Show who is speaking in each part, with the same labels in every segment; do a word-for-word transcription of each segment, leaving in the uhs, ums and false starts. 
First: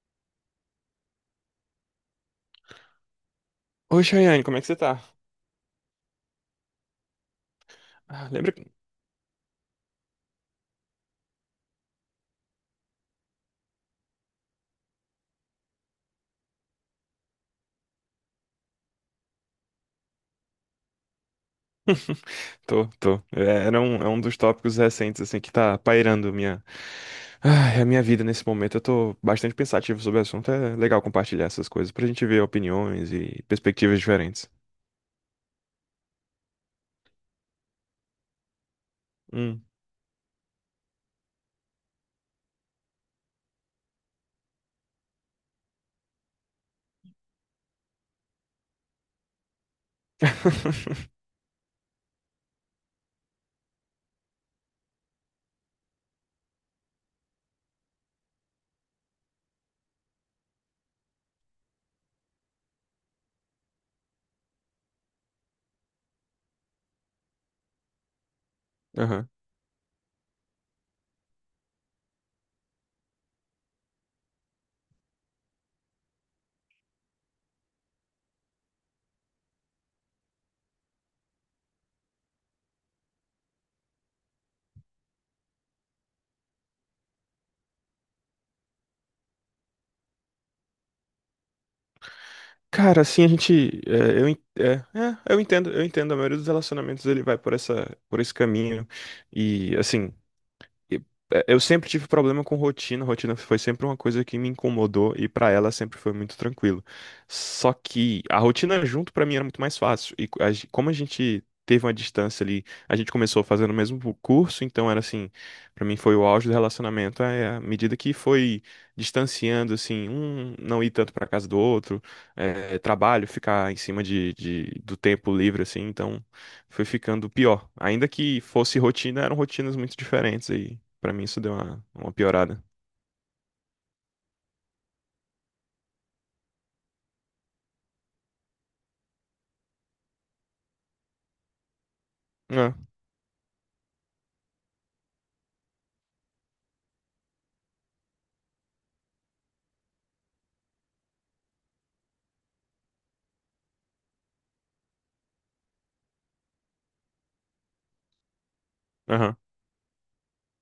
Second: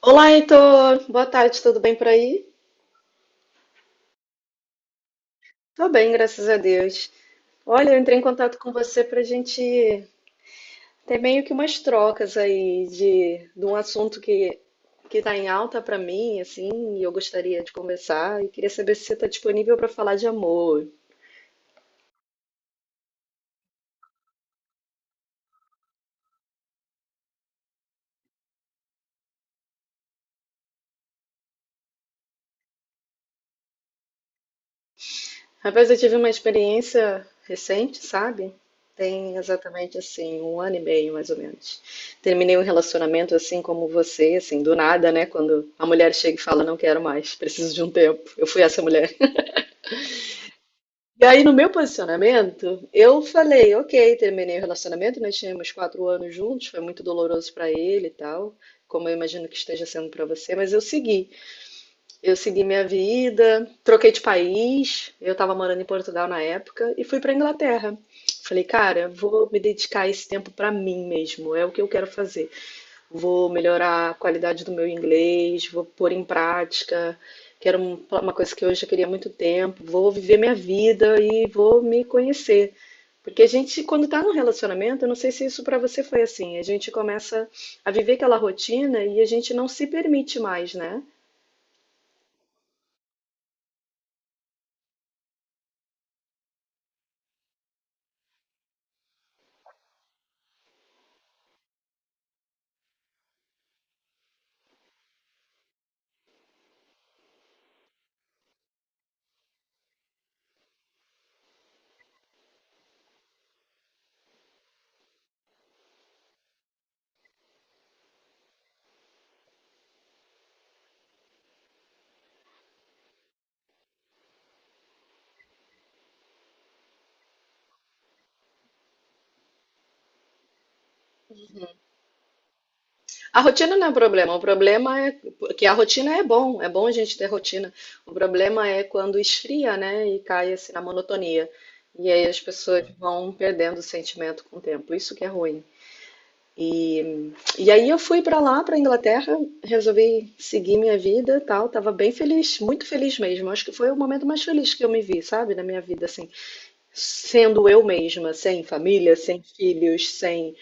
Speaker 1: Olá, Heitor. Boa tarde, tudo bem por aí?
Speaker 2: Oi, Chayane, como é que você tá?
Speaker 1: Tô bem, graças a Deus. Olha, eu entrei em
Speaker 2: Ah, lembra
Speaker 1: contato
Speaker 2: que...
Speaker 1: com você para gente ter meio que umas trocas aí de, de um assunto que que tá em alta para mim, assim, e eu gostaria de conversar. E queria saber se você tá disponível para falar de amor.
Speaker 2: Tô, tô. É, era um, é um dos tópicos recentes, assim, que tá pairando minha... Ai, a minha vida nesse momento. Eu tô bastante pensativo sobre o assunto. É legal compartilhar essas coisas pra gente ver opiniões e perspectivas diferentes.
Speaker 1: Rapaz, eu tive uma experiência recente, sabe? Tem
Speaker 2: Hum.
Speaker 1: exatamente assim, um ano e meio, mais ou menos. Terminei um relacionamento assim como você, assim, do nada, né? Quando a mulher chega e fala, não quero mais, preciso de um tempo. Eu fui essa mulher. E aí, no meu posicionamento, eu falei, ok, terminei o relacionamento, nós tínhamos quatro anos juntos, foi muito doloroso pra ele e tal, como eu imagino que esteja sendo pra você, mas eu segui. Eu segui minha vida, troquei de país. Eu estava morando em Portugal na época e fui para Inglaterra. Falei, cara,
Speaker 2: Aham.
Speaker 1: vou me dedicar esse tempo para mim mesmo, é o que eu quero fazer. Vou melhorar a qualidade do meu inglês, vou pôr em prática, que era um- uma coisa que eu já queria há muito tempo. Vou viver minha vida e vou me conhecer. Porque a gente, quando está num relacionamento, eu não sei se isso para você foi assim, a gente começa a viver aquela rotina e a gente não se permite mais, né?
Speaker 2: Cara, assim, a gente... é, eu, en- é, é, eu entendo, eu entendo. A maioria dos relacionamentos, ele vai por essa, por esse caminho. E, assim... E, é, Eu sempre tive problema com rotina, rotina foi sempre uma coisa que me incomodou e pra ela sempre foi muito tranquilo. Só que a rotina junto pra mim era muito mais fácil. E co- a gen- como a gente teve uma distância ali, a gente começou fazendo o mesmo curso, então era assim, pra mim foi o auge do relacionamento, é à medida que foi distanciando, assim, um não ir tanto pra casa do outro, é, trabalho, ficar em cima de, de- do tempo livre, assim, então foi ficando pior. Ainda que fosse rotina, eram rotinas muito diferentes. Pra mim isso deu uma, uma piorada.
Speaker 1: A rotina não é um problema, o problema é que a rotina é bom, é bom a gente ter rotina. O problema é quando esfria, né, e cai assim na monotonia. E aí as
Speaker 2: Ah,
Speaker 1: pessoas vão perdendo o sentimento com o tempo. Isso que é ruim. E, e aí eu fui para lá, para Inglaterra, resolvi seguir minha vida, e tal, tava bem feliz, muito feliz mesmo. Acho que foi o momento mais feliz que eu me vi, sabe, na minha vida assim, sendo eu mesma, sem família,
Speaker 2: aham,
Speaker 1: sem filhos, sem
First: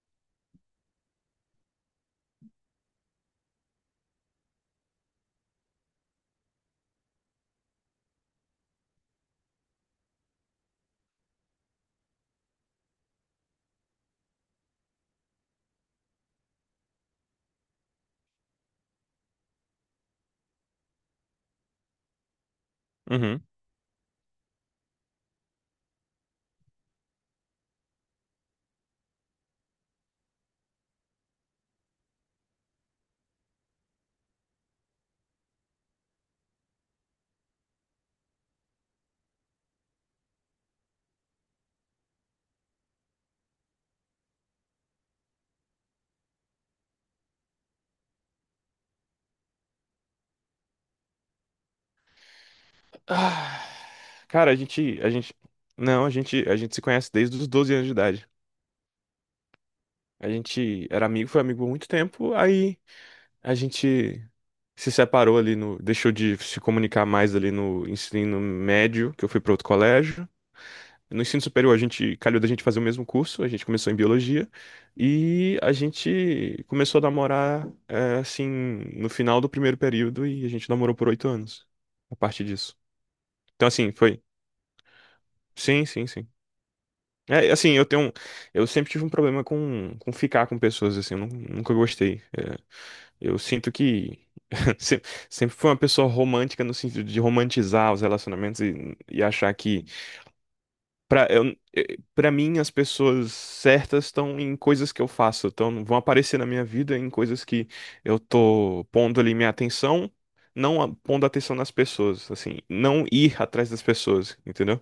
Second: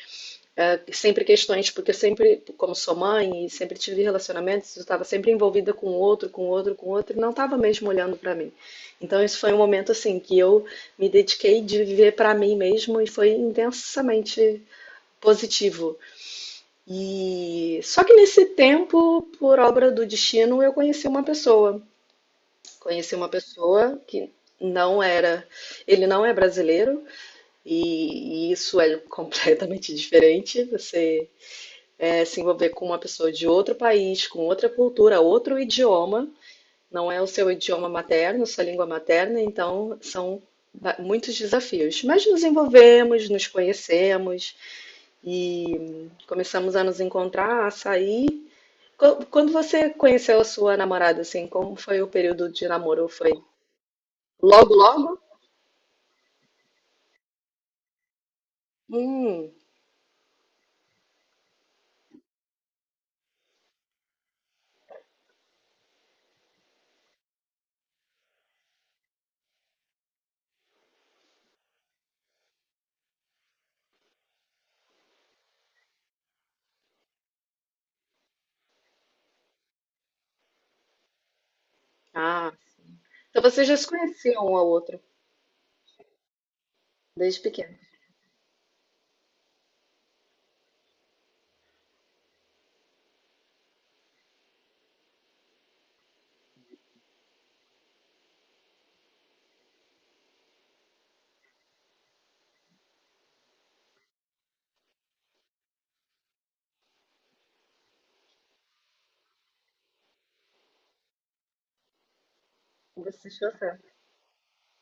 Speaker 1: é, sempre questões, porque eu sempre, como sou mãe e sempre tive relacionamentos, eu estava sempre envolvida com outro, com outro, com outro, e não estava mesmo olhando para mim. Então, isso foi um momento assim que eu me dediquei de viver para mim mesmo e foi intensamente positivo. E só que nesse tempo, por obra do destino, eu conheci uma pessoa. Conheci uma
Speaker 2: uhum.
Speaker 1: pessoa que não era, ele não é brasileiro e, e isso é completamente diferente. Você é, se envolver com uma pessoa de outro país, com outra cultura, outro idioma, não é o seu idioma materno, sua língua materna, então são ba- muitos desafios. Mas nos envolvemos, nos conhecemos e começamos a nos encontrar, a sair. Qu- Quando você conheceu a sua namorada, assim, como foi o período de namoro? Foi
Speaker 2: Ah, cara, a
Speaker 1: logo,
Speaker 2: gente, a
Speaker 1: logo?
Speaker 2: gente, não, a gente, a gente se conhece desde os doze anos de idade.
Speaker 1: Hum,
Speaker 2: A gente era amigo, foi amigo por muito tempo, aí a gente se separou ali no, deixou de se comunicar mais ali no ensino médio, que eu fui pra outro colégio. No ensino superior, a gente calhou da gente fazer o mesmo curso, a gente começou em biologia e a gente começou a namorar, é, assim, no final do primeiro período, e a gente namorou por oito anos a partir
Speaker 1: ah.
Speaker 2: disso.
Speaker 1: Então vocês
Speaker 2: Então,
Speaker 1: já se
Speaker 2: assim, foi.
Speaker 1: conheciam um ao outro
Speaker 2: Sim, sim, sim.
Speaker 1: desde
Speaker 2: É, assim,
Speaker 1: pequeno.
Speaker 2: eu tenho. um- Eu sempre tive um problema com, com ficar com pessoas, assim, eu nun- nunca gostei. É, eu sinto que. se- Sempre fui uma pessoa romântica no sentido de romantizar os relacionamentos e, e achar que Pra, eu, eh, pra mim, as pessoas certas estão em coisas que eu faço, então vão aparecer na minha vida em coisas que eu tô pondo ali minha atenção, não a- pondo atenção nas pessoas, assim, não
Speaker 1: Vocês
Speaker 2: ir
Speaker 1: se
Speaker 2: atrás das pessoas, entendeu?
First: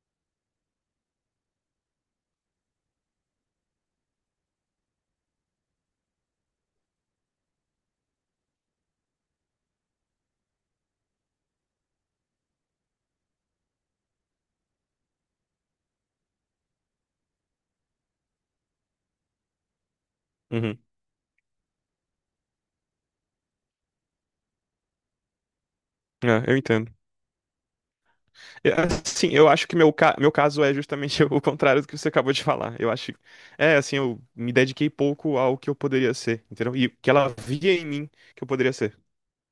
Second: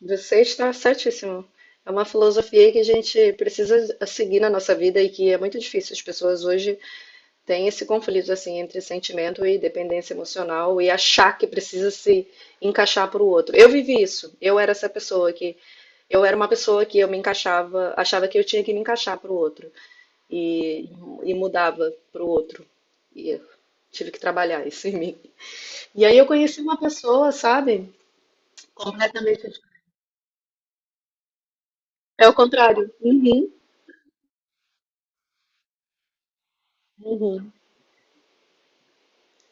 Speaker 1: Você está certíssimo. É uma filosofia que a gente precisa seguir na nossa vida e que é muito difícil. As pessoas hoje têm esse conflito assim entre sentimento e dependência emocional e achar que precisa se encaixar para o outro. Eu vivi isso. Eu era essa pessoa que eu era uma pessoa que eu me encaixava, achava que eu tinha que me encaixar para o outro
Speaker 2: Uhum.
Speaker 1: e, e mudava para o outro. E eu tive que trabalhar isso em mim. E aí eu
Speaker 2: É, eu
Speaker 1: conheci uma
Speaker 2: entendo.
Speaker 1: pessoa, sabe?
Speaker 2: É, Assim, eu
Speaker 1: Também
Speaker 2: acho que meu, ca- meu caso é justamente o contrário do que você
Speaker 1: é o
Speaker 2: acabou de falar.
Speaker 1: contrário.
Speaker 2: Eu acho.
Speaker 1: Uhum,
Speaker 2: É, assim, eu me dediquei pouco ao que eu poderia ser, entendeu? E que ela
Speaker 1: uhum.
Speaker 2: via em mim que eu poderia ser.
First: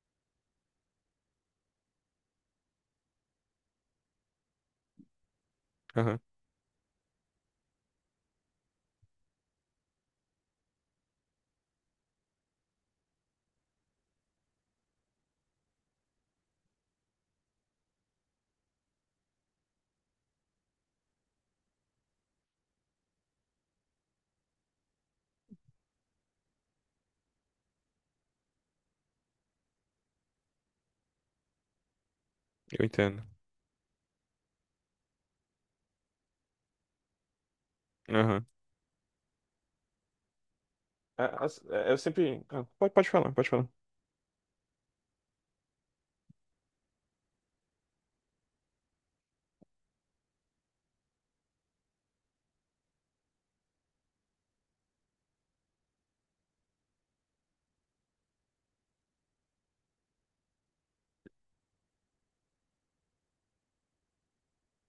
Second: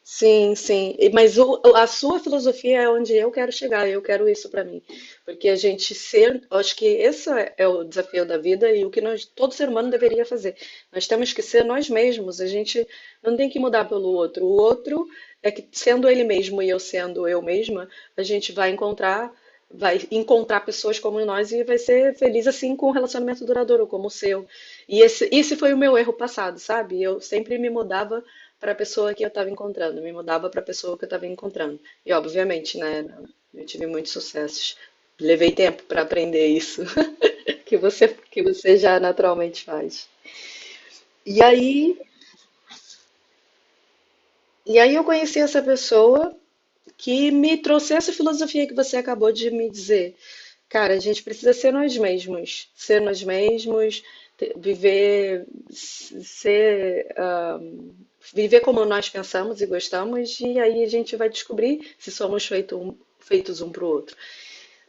Speaker 1: Sim, sim. E- Mas o- a sua filosofia é onde eu quero chegar, eu quero isso para mim. Porque a gente
Speaker 2: Aham,
Speaker 1: ser, eu acho que esse é é o desafio da vida e o que nós, todo ser humano deveria fazer. Nós temos que ser nós mesmos, a gente não tem que mudar pelo outro. O outro é que sendo ele mesmo e eu sendo eu mesma, a gente vai encontrar, vai encontrar pessoas como nós e vai ser feliz assim com um relacionamento duradouro como o seu. E esse, esse foi o meu erro passado, sabe? Eu sempre me mudava para a pessoa que eu estava encontrando, me mudava para a pessoa que eu estava encontrando. E obviamente,
Speaker 2: eu
Speaker 1: né,
Speaker 2: entendo.
Speaker 1: eu tive muitos sucessos. Levei tempo para aprender isso que você que
Speaker 2: Aham.
Speaker 1: você já naturalmente faz. E
Speaker 2: a- as- é,
Speaker 1: aí,
Speaker 2: Eu sempre. ah, Pode, pode falar, pode falar.
Speaker 1: e aí eu conheci essa pessoa que me trouxe essa filosofia que você acabou de me dizer. Cara, a gente precisa ser nós mesmos, ser nós mesmos, te- viver, s- ser, ah, viver como nós pensamos e gostamos, e aí a gente vai descobrir se somos feito um- feitos um para o outro.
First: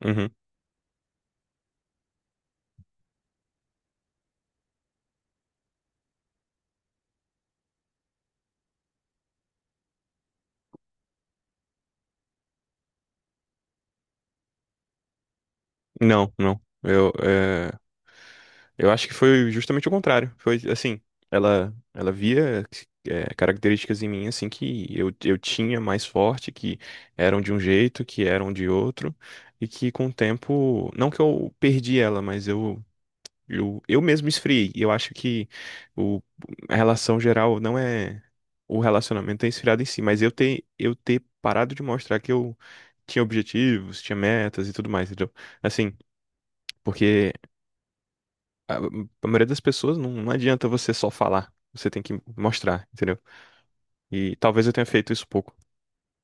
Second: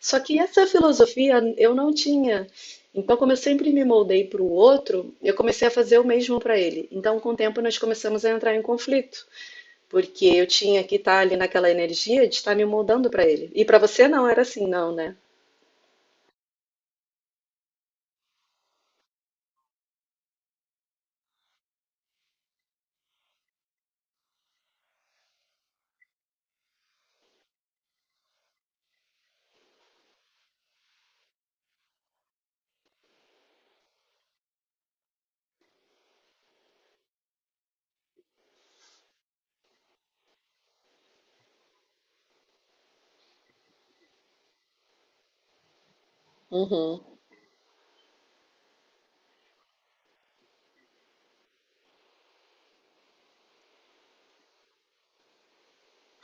Speaker 1: Só
Speaker 2: Uhum.
Speaker 1: que essa filosofia eu não tinha. Então, como eu sempre me moldei para o outro, eu comecei a fazer o mesmo para ele. Então, com o tempo, nós começamos a entrar em conflito, porque eu tinha que estar ali naquela energia de estar me moldando para ele. E para você não era assim, não, né?
Speaker 2: Não, não. Eu, é, eu acho que foi justamente o contrário. Foi assim, ela, ela via, é, características em mim assim que eu, eu tinha mais forte, que eram de um jeito, que eram de outro, e que com o tempo, não que eu perdi ela, mas eu Eu, eu mesmo esfriei. E eu acho que o, a relação geral não é o relacionamento é esfriado em si, mas eu ter, eu ter parado de mostrar que eu tinha objetivos, tinha metas e tudo mais, entendeu? Assim,
Speaker 1: Uhum.
Speaker 2: porque a, a maioria das pessoas não, não adianta você só falar, você tem que mostrar, entendeu? E talvez eu tenha feito isso pouco.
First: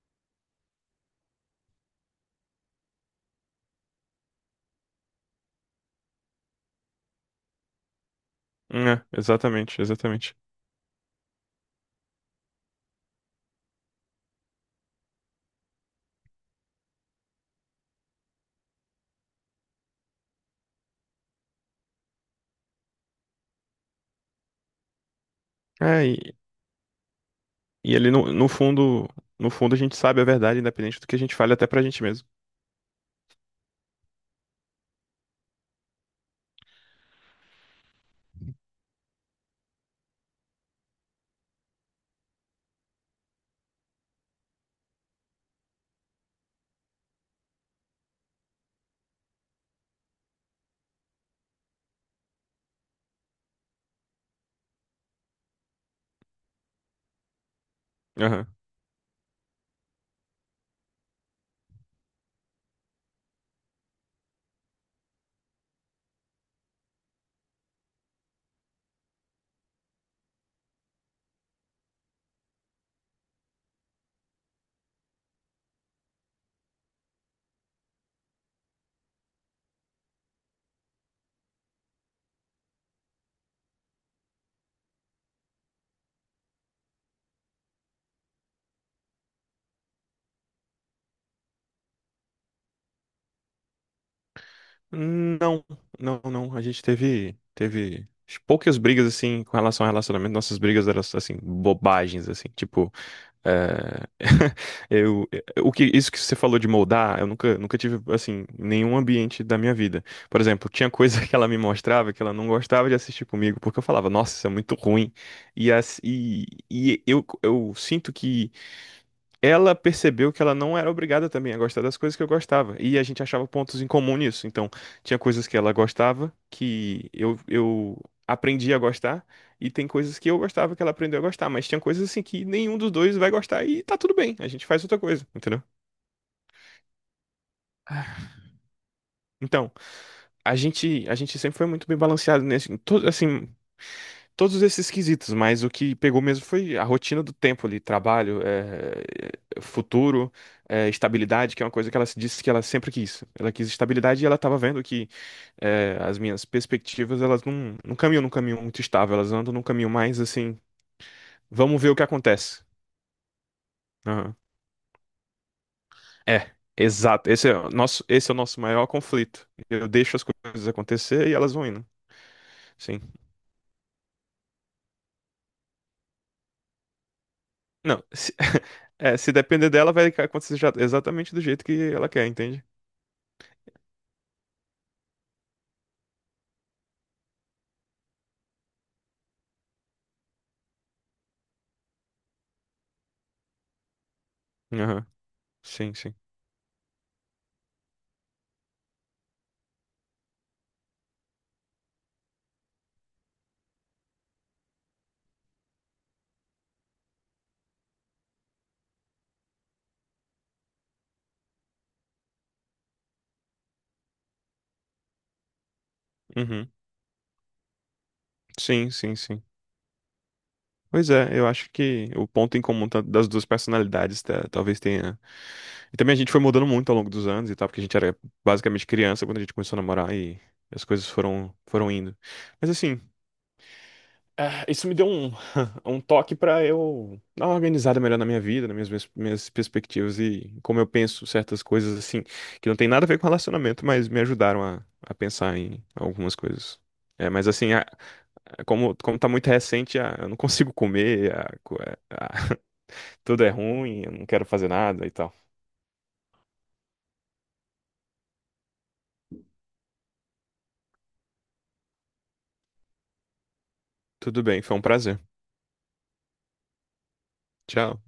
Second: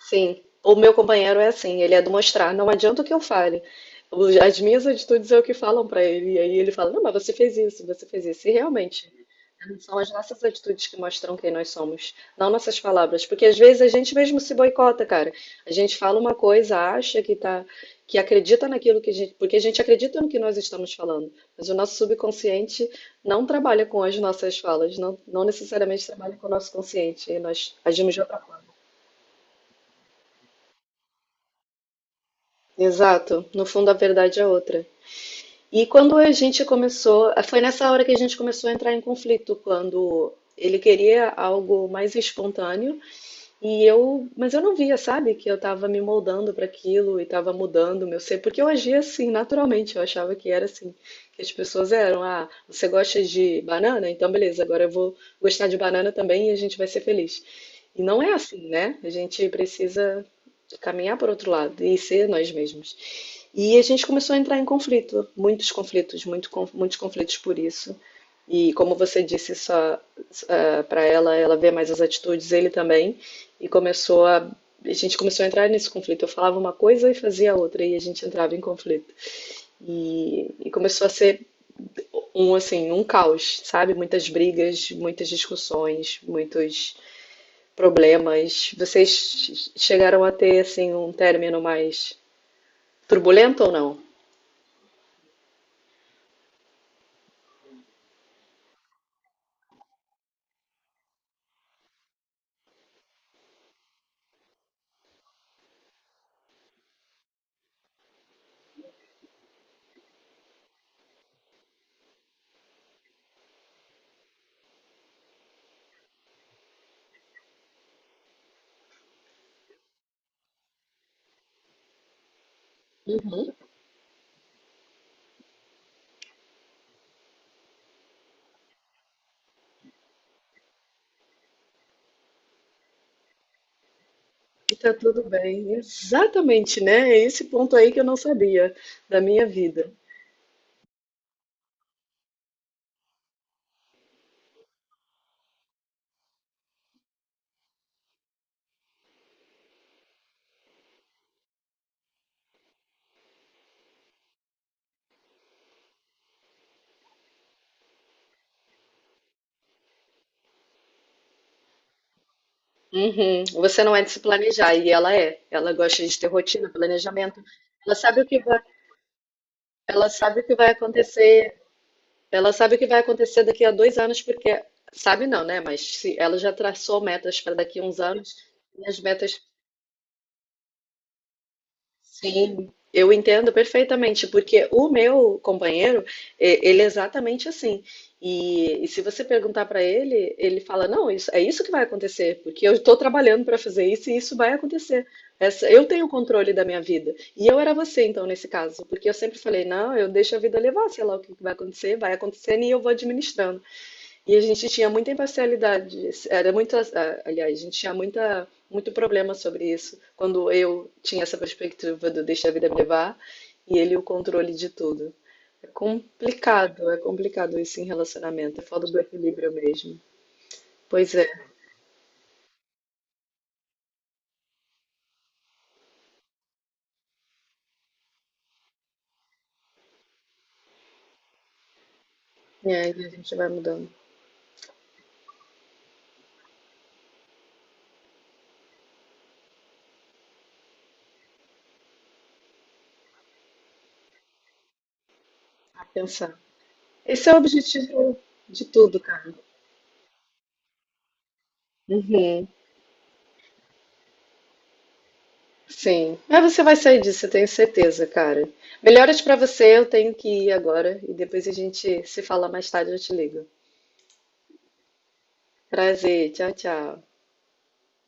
Speaker 1: Sim, o meu companheiro é assim, ele é do mostrar, não adianta o que eu fale. Os- As minhas atitudes é o que falam pra ele, e aí ele fala: Não, mas você fez isso, você fez isso. E
Speaker 2: É,
Speaker 1: realmente,
Speaker 2: exatamente,
Speaker 1: são as
Speaker 2: exatamente.
Speaker 1: nossas atitudes que mostram quem nós somos, não nossas palavras. Porque às vezes a gente mesmo se boicota, cara. A gente fala uma coisa, acha que tá, que acredita naquilo que a gente, porque a gente acredita no que nós estamos falando, mas o nosso subconsciente não trabalha com as nossas falas, não, não
Speaker 2: É,
Speaker 1: necessariamente trabalha
Speaker 2: e,
Speaker 1: com o nosso consciente, e nós
Speaker 2: e ali
Speaker 1: agimos de
Speaker 2: no,
Speaker 1: outra
Speaker 2: no
Speaker 1: forma.
Speaker 2: fundo, no fundo a gente sabe a verdade, independente do que a gente fale até pra gente mesmo.
Speaker 1: Exato, no fundo a verdade é outra. E quando a gente começou, foi nessa hora que a gente começou a entrar em conflito, quando ele queria algo mais espontâneo. E eu, mas eu não via, sabe, que eu tava me moldando para aquilo e tava mudando o meu ser, porque eu agia assim, naturalmente, eu achava que era assim, que as pessoas eram, ah, você gosta de banana? Então beleza, agora eu vou gostar de banana também e a gente vai ser feliz. E não é
Speaker 2: Aham.
Speaker 1: assim, né? A gente precisa caminhar por outro lado e ser nós mesmos. E a gente começou a entrar em conflito, muitos conflitos, muito, con- muitos conflitos por isso. E como você disse, só para ela, ela vê mais as atitudes, ele também. E começou a, a gente começou a entrar nesse conflito. Eu falava uma coisa e fazia outra, e a gente entrava em conflito. E, e começou a ser um assim, um caos, sabe? Muitas brigas, muitas discussões, muitos problemas. Vocês chegaram a ter assim um término mais turbulento ou não?
Speaker 2: Não, não, não. A gente teve, teve poucas brigas assim com relação ao relacionamento. Nossas brigas eram assim bobagens assim, tipo, é, eu, o que isso que você falou de moldar, eu nunca, nunca tive assim em nenhum ambiente da minha vida. Por exemplo, tinha coisa que ela me mostrava que ela não gostava de assistir comigo porque eu falava, nossa, isso é muito ruim. E, as- e, e eu, eu sinto que ela percebeu que ela não era obrigada também a gostar das coisas que eu gostava. E a gente achava
Speaker 1: Uhum.
Speaker 2: pontos em comum nisso. Então, tinha coisas que ela gostava que eu, eu aprendi a gostar, e tem coisas que eu gostava que ela aprendeu a gostar. Mas tinha coisas assim que nenhum dos dois vai gostar e tá tudo bem. A gente
Speaker 1: E
Speaker 2: faz
Speaker 1: tá
Speaker 2: outra
Speaker 1: tudo
Speaker 2: coisa, entendeu?
Speaker 1: bem. Exatamente, né? É esse ponto aí que eu não sabia da minha
Speaker 2: Então,
Speaker 1: vida.
Speaker 2: a gente, a gente sempre foi muito bem balanceado nesse, em todo, assim, todos esses quesitos, mas o que pegou mesmo foi a rotina do tempo ali, trabalho, eh, futuro, eh, estabilidade, que é uma coisa que ela se disse que ela sempre quis. Ela quis estabilidade e ela estava vendo que, eh, as minhas perspectivas, elas não, não caminham num caminho muito estável, elas andam num caminho mais assim, vamos ver o que acontece.
Speaker 1: Uhum. Você não é de se
Speaker 2: Aham.
Speaker 1: planejar, e ela é. Ela gosta de ter
Speaker 2: É,
Speaker 1: rotina,
Speaker 2: exato.
Speaker 1: planejamento.
Speaker 2: Esse é o
Speaker 1: Ela
Speaker 2: nosso,
Speaker 1: sabe o
Speaker 2: esse é o
Speaker 1: que vai,
Speaker 2: nosso maior conflito. Eu
Speaker 1: ela
Speaker 2: deixo as
Speaker 1: sabe o que
Speaker 2: coisas
Speaker 1: vai
Speaker 2: acontecer e elas
Speaker 1: acontecer,
Speaker 2: vão indo.
Speaker 1: ela sabe o que vai
Speaker 2: Sim.
Speaker 1: acontecer daqui a dois anos, porque sabe não, né? Mas se ela já traçou metas para daqui a uns
Speaker 2: Não, se,
Speaker 1: anos, e as
Speaker 2: é, Se
Speaker 1: metas
Speaker 2: depender dela, vai acontecer já- exatamente do jeito que ela quer, entende?
Speaker 1: Sim. Eu entendo perfeitamente, porque o meu companheiro, é, ele é exatamente assim. E, e se você perguntar para ele, ele fala: Não, isso, é isso que vai acontecer, porque eu estou trabalhando para fazer isso e isso vai acontecer.
Speaker 2: Aham.
Speaker 1: Essa, eu
Speaker 2: Sim,
Speaker 1: tenho o
Speaker 2: sim.
Speaker 1: controle da minha vida. E eu era você, então, nesse caso, porque eu sempre falei: Não, eu deixo a vida levar, sei lá o que que vai acontecer, vai acontecendo e eu vou administrando. E a gente tinha muita imparcialidade, era muito, ah, aliás, a gente tinha muita, muito problema sobre isso, quando eu tinha essa perspectiva do deixa a vida me levar e ele o controle de tudo. É
Speaker 2: Uhum.
Speaker 1: complicado, é complicado isso em relacionamento, é falta
Speaker 2: Sim,
Speaker 1: do
Speaker 2: sim, sim.
Speaker 1: equilíbrio mesmo.
Speaker 2: Pois
Speaker 1: Pois é,
Speaker 2: é, eu acho que o ponto em comum ta- das duas personalidades ta- talvez tenha. E também a gente foi mudando muito ao longo dos anos e tal, porque a gente era basicamente criança quando a gente começou a namorar e as coisas foram, foram indo. Mas
Speaker 1: é,
Speaker 2: assim,
Speaker 1: e a gente vai mudando
Speaker 2: ah, isso me deu um, um toque pra eu dar uma organizada melhor na minha vida, nas minhas, minhas minhas perspectivas e como eu penso certas coisas assim, que não tem nada a ver com relacionamento, mas me ajudaram a, a pensar em
Speaker 1: a
Speaker 2: algumas
Speaker 1: pensar.
Speaker 2: coisas.
Speaker 1: Esse
Speaker 2: É,
Speaker 1: é o
Speaker 2: mas assim, a-
Speaker 1: objetivo de
Speaker 2: é, como,
Speaker 1: tudo,
Speaker 2: como tá
Speaker 1: cara.
Speaker 2: muito recente, ah, eu não consigo comer, ah, co- é, ah,
Speaker 1: Uhum.
Speaker 2: tudo é ruim, eu não quero fazer nada e tal.
Speaker 1: Sim. Mas você vai sair disso, eu tenho certeza, cara. Melhoras pra você, eu tenho que ir agora e depois a gente se fala mais tarde, eu te ligo.
Speaker 2: Tudo bem, foi um prazer.
Speaker 1: Prazer, tchau, tchau.
Speaker 2: Tchau.